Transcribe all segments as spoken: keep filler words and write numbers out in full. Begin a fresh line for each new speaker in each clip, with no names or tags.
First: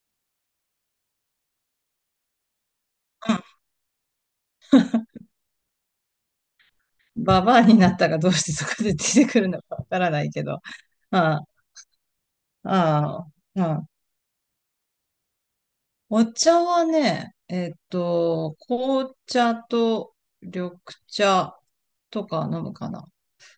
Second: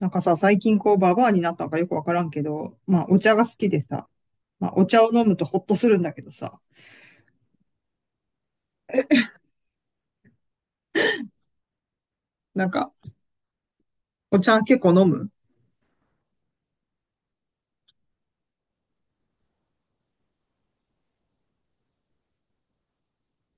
なんかさ、最近こうババアになったのかよくわからんけど、まあお
う
茶
ん
が好きでさ、まあお茶を飲むとホッとするんだけどさ、
ババアになったがどうしてそこで出てくるのかわからないけど。ああ、
なんか
まあまあ、うん。
お茶結構飲む？
お茶はね、えっと、紅茶と緑茶とか飲むかな。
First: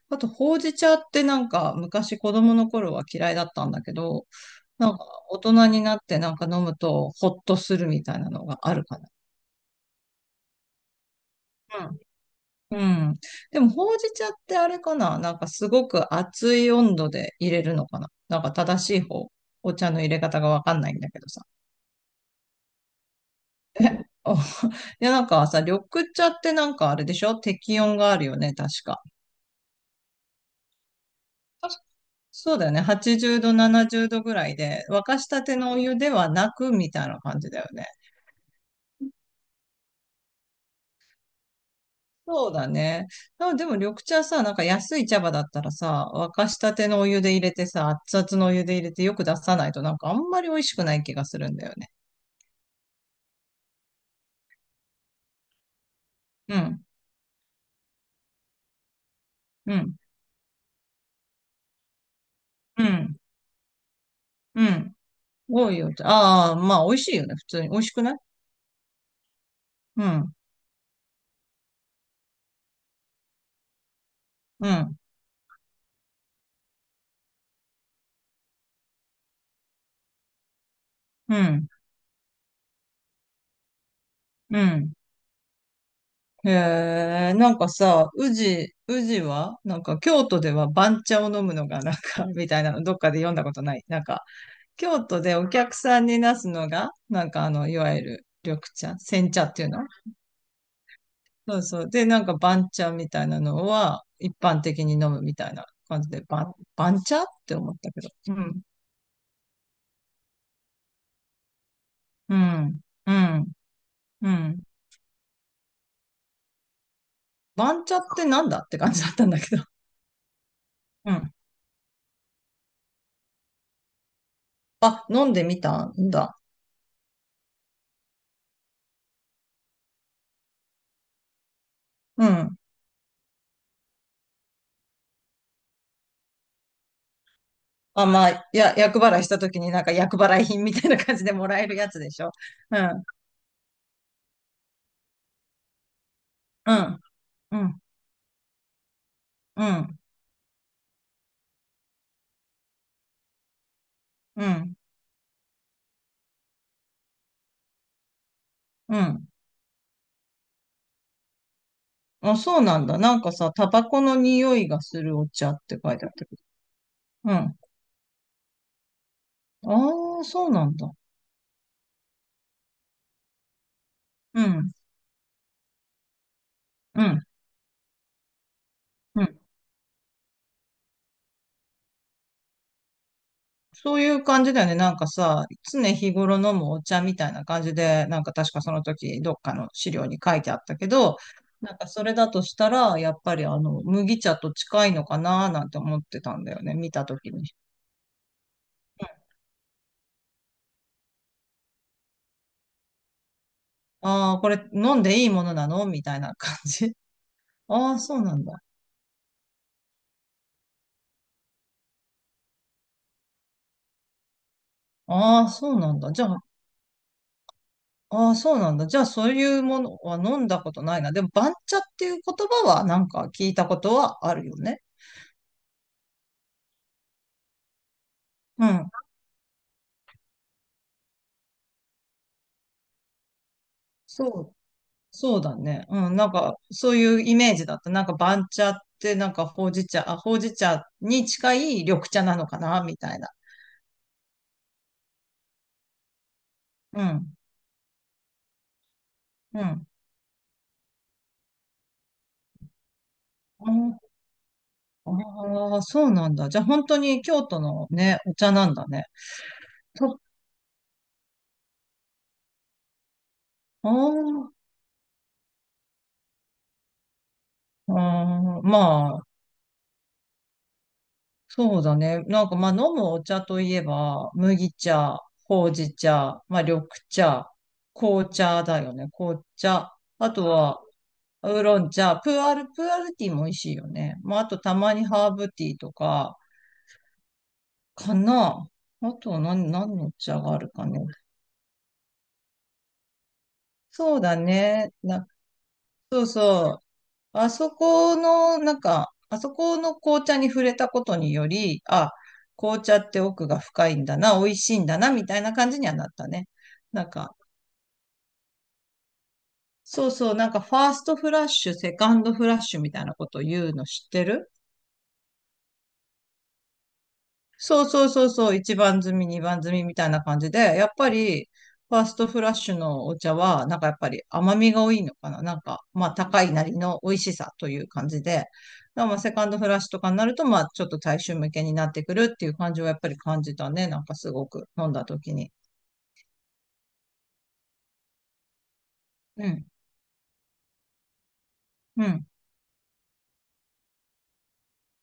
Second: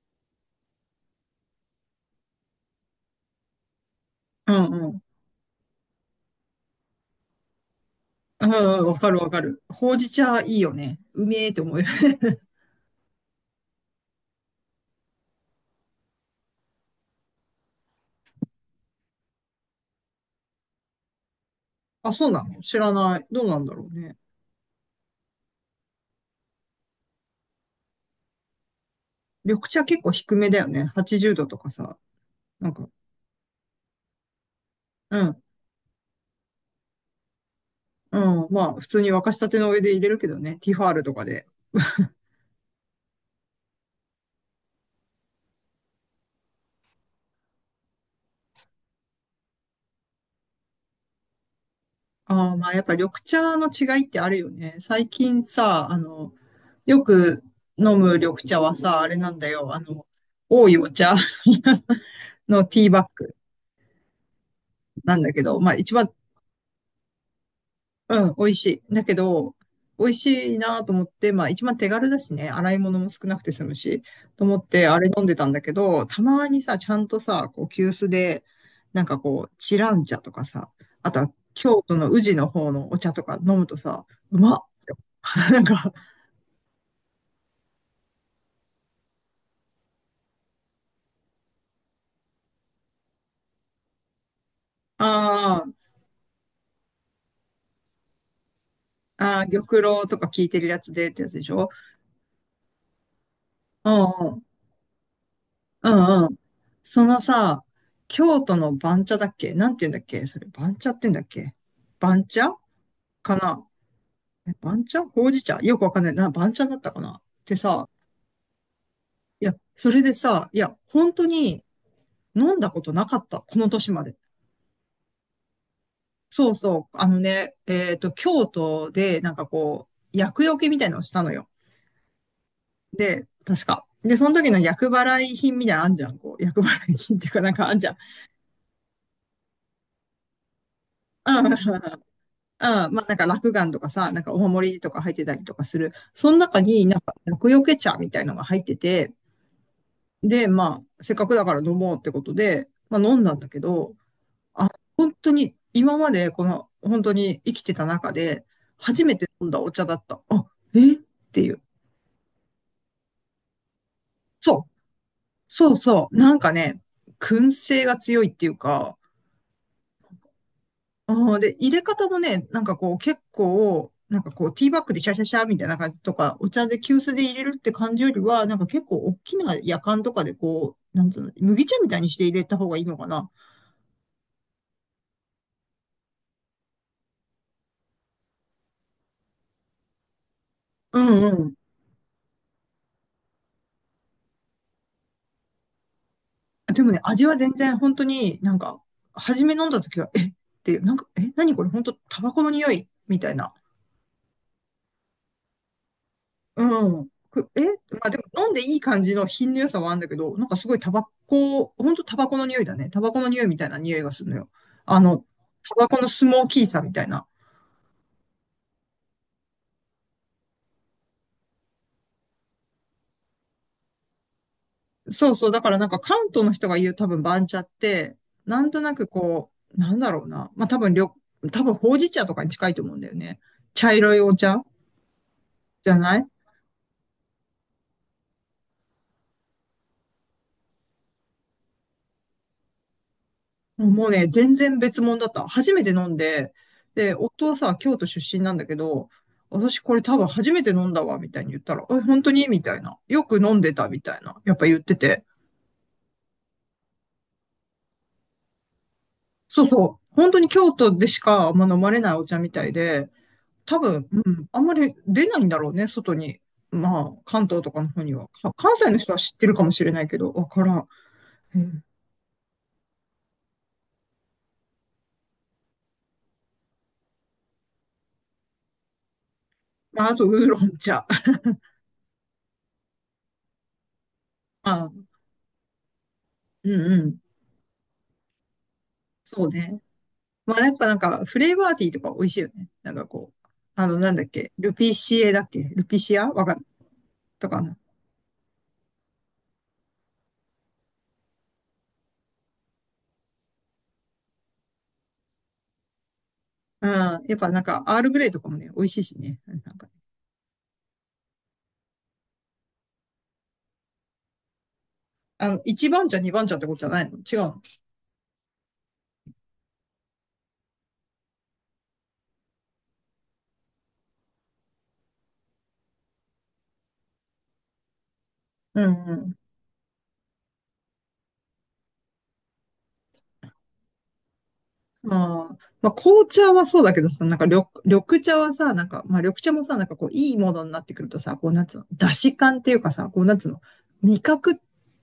あと、ほうじ茶ってなんか昔子供の頃は嫌いだったんだけど、
うん
な
う
ん
ん。
か大人になってなんか飲むとホッとするみたいなの
うん
があ
う
る
ん、
か
わ
な。
かるわかる。ほうじ茶いいよね。うめえって思う。
うん。でも、ほうじ茶ってあれかな、なんかすごく熱い温度で入れるのかな、なんか正しい方、お茶の入れ方がわかんないんだけどさ。
あ、そうなの？知らない。どうなんだ
え、
ろうね。
お いや、なんかさ、緑茶ってなんかあれでしょ、適温があるよね、確か。
緑茶結構低めだよね。はちじゅうどとか
確か
さ。
そうだ
な
よ
ん
ね。
か、
はちじゅうど、ななじゅうどぐらいで、沸
う
かした
ん、
てのお湯ではなく、みたいな感じだよね。
うん。まあ普通に沸かしたての上で入れるけどね。ティファールとかで。
そうだね。あ、でも緑茶さ、なんか安い茶葉だったらさ、沸かしたてのお湯で入れてさ、熱々のお湯で入れてよく出さないとなんかあんまり美味しくない気がするんだよね。
ああ、まあやっぱ緑茶の違いってあるよね。最近さ、あの、
うん、
よく飲む緑茶はさ、あれなんだよ。
う
あ
ん、
の、多いお茶 の
う
ティーバッ
ん、
グ
うん。
なんだけど、
多
まあ
いよ。
一番、
ああ、まあ美味しいよね。普通に。美味しくない。
うん、美味しい。だけど、
う
美味
ん、
しいなと思って、まあ一番手軽だしね、洗い物も少なくて済むし、と思っ
う
て
ん、
あれ飲んでたんだけど、たまにさ、ちゃんとさ、こう、急須で、なんかこう、チラン茶とかさ、あとは
うん、
京都の宇治の方のお茶とか飲むとさ、うま
う
っ
ん。
なんか、
へえ、なんかさ、宇治、宇治はなんか京都では番茶を飲むのがなんか、みたいなのどっかで読んだことない。なんか京
あ
都でお客
ー、
さんになすのが、なんかあの、いわゆる緑茶、煎茶
あー、
っていうの。
玉露とか聞いてるやつでってやつでし
そう
ょ？
そう。で、なんか番茶みたいなの
うん
は
う
一
ん。
般的に飲むみたいな
う
感じで、
んうん。
番、番
その
茶って
さ、
思ったけど。う
京都
ん。
の番茶だっけ？なんて言うんだっけ、それ、番茶って言うんだっけ？番
う
茶
ん。う
か
ん。
な？
う
え、
ん。
番茶、ほうじ茶よくわかんない。な、番茶だったかなって
番
さ、
茶ってなんだって感じだったんだ
い
け
や、
ど。
それでさ、いや、
う
本当
ん。
に飲んだことなかった。この年まで。
あ、飲んでみたんだ。
そうそう。あのね、えっと、京都で、なんかこう、厄除けみたいなのをしたのよ。
うん。
で、確か。で、その時の役払い品みたいなのあんじゃん。こう、役払い品っていうか、なんかあんじゃん。
あ、まあ、や、厄払いした時になんか厄払い品みたいな感じ
う
で
ん。
もらえるやつでしょ。う
うん。まあな
ん。
んか落雁とかさ、なんかお守りとか入ってたりとかする。その中
う
にな
ん。
んか厄
う
除け
ん。
茶みたいのが入ってて、
うん。
で、まあ、せっかくだから飲もうってことで、まあ飲んだんだけど、
うん。
本当に今までこの、本当に生きてた中で、
う
初めて
ん。
飲んだお茶だった。あ、えっていう。
あ、そうなんだ。なんかさ、タバコの匂
そ
い
う。
がするお茶っ
そう
て書いて
そ
あっ
う。
た
な
け
ん
ど。
かね、
う
燻
ん。
製が強いっていうか、
ああ、そうなんだ。
ああ、で、入れ方もね、なんかこう結構、なんか
う
こうティー
ん。
バッグでシャシャシャみたいな感じとか、お茶で急
う
須で
ん。
入れるって感じよりは、なんか結構大
う
き
ん。
なやかんとかでこう、なんつうの、麦茶みたいにして入れた方がいいのかな。
そういう感じだよね。なんかさ、常日頃飲むお茶みたいな感じで、なんか確かその時どっかの資料に書いてあったけ
う
ど、
んうん。
なんかそれだとしたら、やっぱりあの、麦茶と近いのかな、なんて思ってたんだよね。
で
見
もね、
た
味
時
は
に。
全然本当になんか、初め飲んだ時は、えっていう、なんか、え、何これ、本当タバコの匂いみたいな。
ああ、これ飲んでいいものなのみたいな感
う
じ。
ん。くえ、
ああ、
まあで
そう
も
なん
飲ん
だ。
でいい感じの品の良さはあるんだけど、なんかすごいタバコ、ほんとタバコの匂いだね。タバコの匂いみたいな匂いがするのよ。あの、
ああ、そ
タ
う
バ
なん
コの
だ。じ
ス
ゃ
モ
あ、
ーキーさみたいな。
ああ、そうなんだ。じゃあ、そういうものは飲んだことないな。でも、番茶っていう言葉はなんか聞いたことはあるよね。
そうそう。だからなんか関東の人が言う多分番茶って、な
う
んと
ん。
なくこう、なんだろうな。まあ多分りょ、多分ほうじ茶とかに近いと思うんだよね。茶色い
そ
お
う。
茶
そうだね。
じゃ
うん。
ない？
なんか、そういうイメージだった。なんか、番茶ってなんか、ほうじ茶、あ、ほうじ茶に近い緑茶なのかな、みたいな。
もうね、全然別物だった。初めて飲んで、
う
で、
ん。
夫はさ、京都出身なんだけど、
う
私
ん。
これ多分初めて飲んだわ、みたいに言ったら、え、本当に、みたいな。よく飲んでた、みたいな。やっぱ言って
あ
て。
あー、そうなんだ。じゃあ、本当に京都のね、お茶なんだね。
そうそう。
と、
本当に京都でしかあんま飲まれないお茶みたいで、多
あ
分、うん、
ー
あんまり出ないんだろうね、外に。まあ、関東とかの
あ
方には。か
ー、
関西の人は
ま、
知ってるかもしれないけど、わからん。う
そう
ん、
だね。なんかまあ飲むお茶といえば、麦茶、ほうじ茶、まあ緑茶、紅茶だよね。紅茶。
まあ、あと、ウ
あ
ー
と
ロン
は、
茶。
ウーロン茶、プーアール、プーアールティーも美味しいよね。まああと
ま
た
あ、
まにハーブティーとか、
うんうん。
かな。あとは
そう
何、
ね。
何の茶が
ま
あ
あ、
る
やっ
か
ぱなん
ね。
か、フレーバーティーとか美味しいよね。なんかこう、あの、な
そ
ん
う
だっ
だ
け、ル
ね。
ピシ
な、
エだっけ、ルピシ
そう
アわかん
そう。
と
あ
か
そ
な。
この、なんか、あそこの紅茶に触れたことにより、あ、紅茶って奥が深いんだな、美味しいんだな、みたいな感じにはなったね。
う
なん
ん。
か、
やっぱなんか、アールグレイとかもね、美味しいしね。なんかね、
そうそう、なんかファーストフラッシュ、セカンドフラッシュみたいなことを言うの知ってる？
あの、一番茶、二番茶ってことじゃないの？違うの？
そうそうそうそう、一番摘み、二番摘みみたいな感じで、やっぱり、ファーストフラッシュのお茶は、なんかやっぱり甘みが多いのかな。なんか、まあ高いなりの美味しさという感じで、だか
う
らまあセ
ん
カンドフラッシュとかになると、まあちょっと大衆向けになってくるっていう感じはやっぱり感じたね。なんかすごく飲んだ
うん。
時
あ
に。
あ。まあ、紅茶はそうだけどさ、なんか緑、緑茶はさ、なんか、まあ、緑
う
茶も
ん、
さ、なんかこう、いいものになってくるとさ、こう、なんつうの、
う
出
ん、
汁感っていうかさ、こう、なんつうの、味覚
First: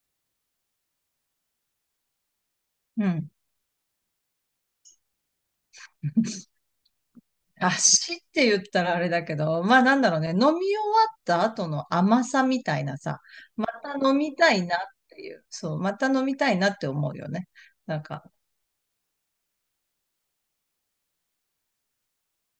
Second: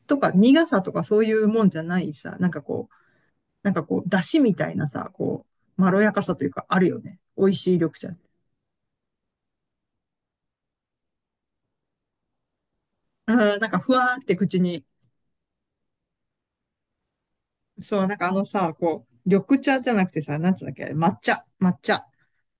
とか苦さとかそういうもんじゃないさ、なんかこう、
うん。
なんかこう、出汁みたいなさ、こう、まろやかさというか、あるよね。美味しい緑茶。
足って言ったらあれだけど、まあなんだろうね、飲み終わった後の甘さみたいなさ、
あー
ま
なんかふ
た
わ
飲
ーっ
み
て
た
口
いなっ
に。
ていう、そう、また飲みたいなって思うよね。な
そ
ん
う、なん
か、
かあのさ、こう、緑茶じゃなくてさ、なんつうんだっけ、あれ抹茶、抹茶。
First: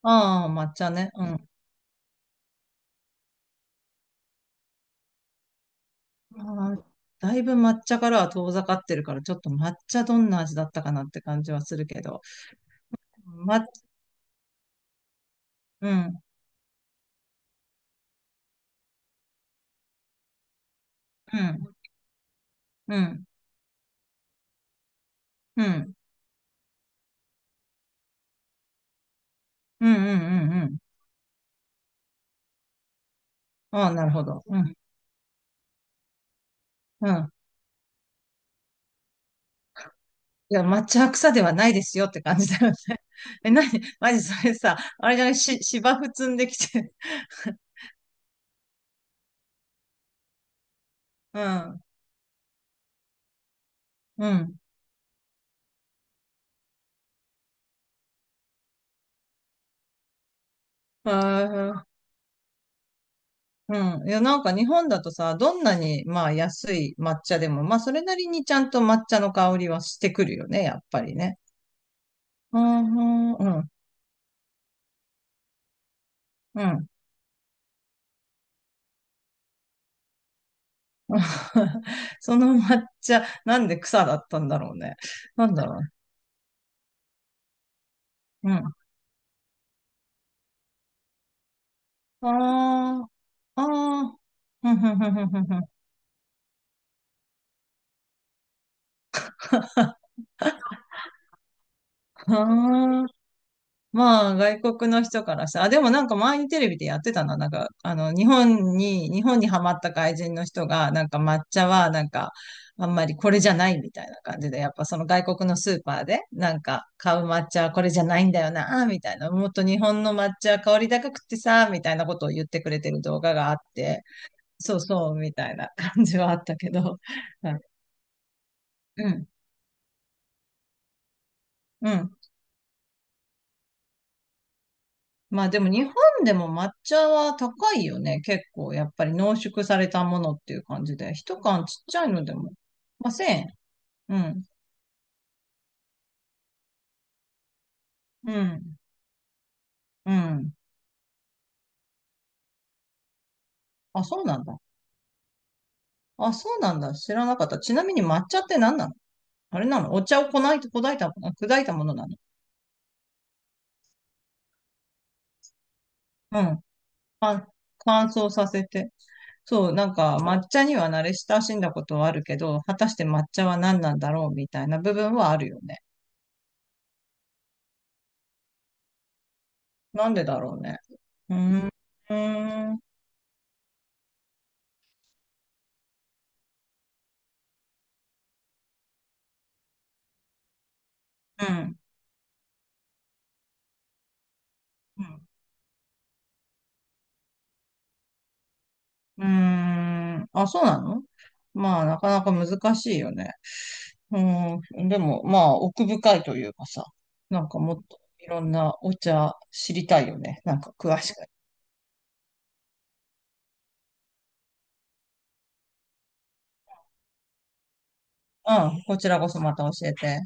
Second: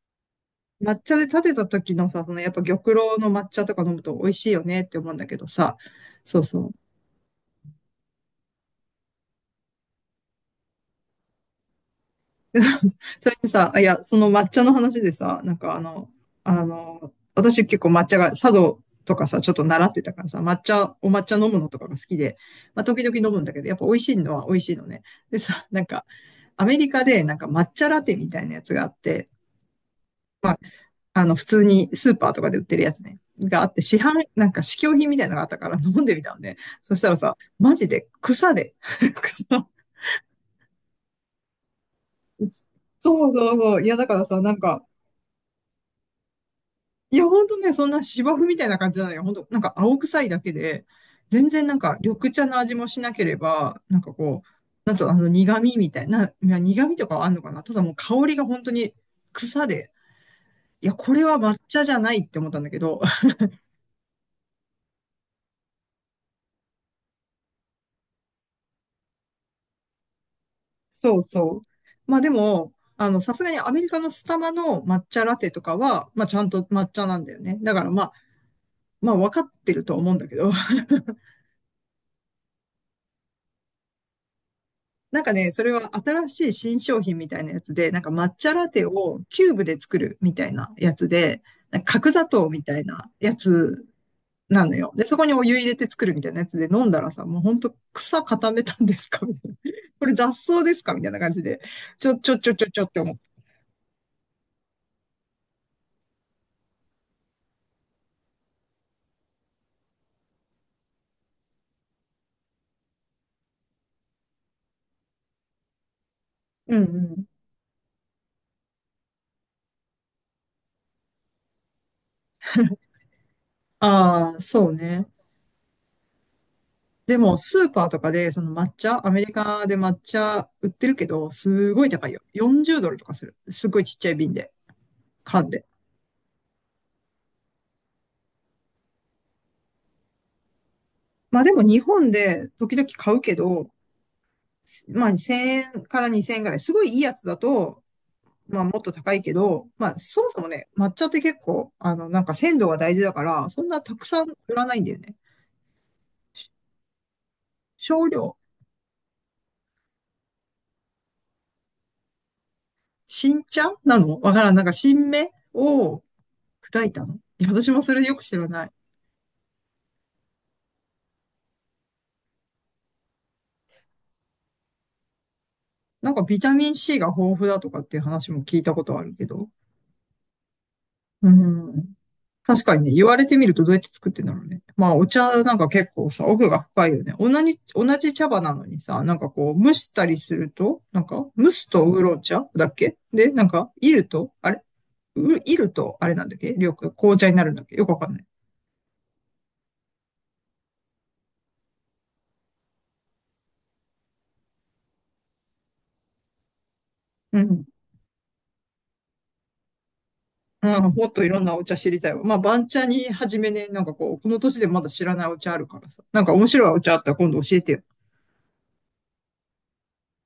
ああ、抹茶
抹
ね、
茶
う
で立
ん。
てた時のさ、そのやっぱ玉露の抹茶とか飲むと美味しいよねって思うんだけどさ、そうそう。
あー、だいぶ抹茶からは遠ざかってるから、ちょっと抹茶どんな味だったかなって感じはするけど、
それで
ま、
さ、あいや、その抹茶の話でさ、なんかあ
う
の、
ん、
あの、私結構抹茶が、茶道とかさ、ちょっと習ってたからさ、抹茶、お抹茶
う
飲むの
ん、
とかが好きで、まあ、
う
時々
ん、
飲むんだけど、やっぱ美味しいのは美味しいのね。で
うん、
さ、
う
なん
ん、
か、アメリカでなんか抹茶ラテみたいなやつがあって、
うん、うん、うん。
あの、普通にスーパーとかで売ってるやつね、があって、
ああ、
市
なるほ
販、
ど。
なん
う
か
ん、
試供品みたいなのがあったから飲んでみたんで、そした
う
ら
ん。
さ、マジで草で、草。
いや、抹茶は草ではないですよって感じだよね。
そう
え、
そう
なに、
そう。いや、だ
マ
か
ジ
ら
そ
さ、な
れ
ん
さ、
か、
あれじゃない、し、芝生積んできて。
いや、ほんとね、そんな芝生みたいな感じじゃないよ。ほんと、なんか青臭いだけで、
う
全然なん
ん、
か緑茶の味もしなければ、なんか
う
こう、
ん。
なんつうの、あの苦味みたいな、いや苦味とかはあんのかな、ただもう香りが本当に草で、いや、
あ
これは抹茶
ー、
じゃないって思ったんだけど、
うん。いや、なんか日本だとさ、どんなに、まあ、安い抹茶でも、まあ、それなりにちゃんと抹茶の香りはしてくるよね、やっぱり
そう
ね。
そう。まあで
う
も、あの、
ん、
さ
う
すが
ん、
に
うん。
アメリカのスタバの抹茶ラテとかは、まあちゃんと
う
抹
ん。
茶なんだよね。だからまあ、まあ分かってるとは思うんだけど。
その抹茶、なんで草だったんだろうね。
なんか
な
ね、
ん
そ
だ
れ
ろうね。
は新しい新商品みたいなやつで、なんか抹
う
茶ラ
ん。
テをキューブで作るみたいなやつで、なんか角砂糖みたい
ああ、
なや
あ
つ
あ、
な
ふ
の
んふ
よ。
ん
で、
ふん
そ
ふ
こ
ん
に
ふ
お
んふん。
湯
あ
入れて作るみたいなやつで飲んだらさ、もうほんと草固めたんですか、みたいな。これ雑草ですか、みたいな感じで。ちょ、ちょ、ちょ、ちょ、ちょって
あ。
思った。
まあ、外国の人からさ、あ、でもなんか前にテレビでやってたな。なんか、あの、日本に、日本にハマった外人の人が、なんか抹茶は、なんか、あんまりこれじゃないみたいな感じで、やっぱその外国のスーパーで、なん
うん
か、
う
買
ん。
う抹茶はこれじゃないんだよな、みたいな。もっと日本の抹茶は香り高くってさ、みたいなことを言ってくれてる動画があって、
ああ、そう
そう
ね。
そう、みたいな感じはあったけど。
でも、スー パーとかで、その抹
う
茶、
ん、う
アメ
ん。
リカで抹茶売ってるけど、すごい
う
高い
ん。
よ。よんじゅうドルとかする。すごいちっちゃい瓶で、
まあ
缶
で
で。
も日本でも抹茶は高いよね。結構やっぱり濃縮されたものっていう感じで。一
まあでも
缶
日
ちっちゃい
本
ので
で
も。
時々
まあ
買うけ
1000
ど、
円。うん。
まあせんえんからにせんえんぐらい、すごいいいやつだと、
う
まあ
ん。
もっと高いけど、まあ
う
そもそも
ん。
ね、抹茶って結構、あのなんか鮮度が大事だから、そんなた
あ、
く
そ
さ
う
ん
なん
売
だ。
らないんだよね。
あ、そ
し
うなんだ。知らなかった。ちなみに
少
抹
量、
茶って何なの？あれなの？お茶をこない、砕いた、砕いたものなの？
新茶なのわからん。なんか新芽を
うん。
砕いたの。い
あ、
や私もそれ
乾
よく
燥
知ら
させ
ない。
て。そう、なんか抹茶には慣れ親しんだことはあるけど、果たして抹茶は何なんだろうみたいな部分はあるよね。
なんかビタミン C が豊富だとかっていう話も聞いたことあるけど。
なんでだろうね。
う
うーん。う
ん。確
ー
か
ん。
にね、言われてみるとどうやって作ってんだろうね。まあ、お茶なんか結構さ、奥が深いよね。同じ、同じ茶葉なのにさ、なんかこう、蒸したりすると、なんか、
う
蒸す
ん
とウーロン茶だっけ、で、なんか、いると、あれ
うん。
ういると、あれなんだっけ、緑、紅茶になるんだっけ、よくわかんない。
うーん。あ、そうなの？まあ、なかなか難しいよね。うん。でも、まあ、奥深いというかさ、
う
なんか
ん。
もっといろんなお茶知りたいよね。なん
う
か
ん、
詳
もっ
し
と
く。
いろんなお茶知りたいわ。まあ、番茶に始めね、なんかこう、この年でまだ知らないお茶あるからさ。なんか面白いお茶あったら今度教えてよ。
うん。こちらこそまた教えて。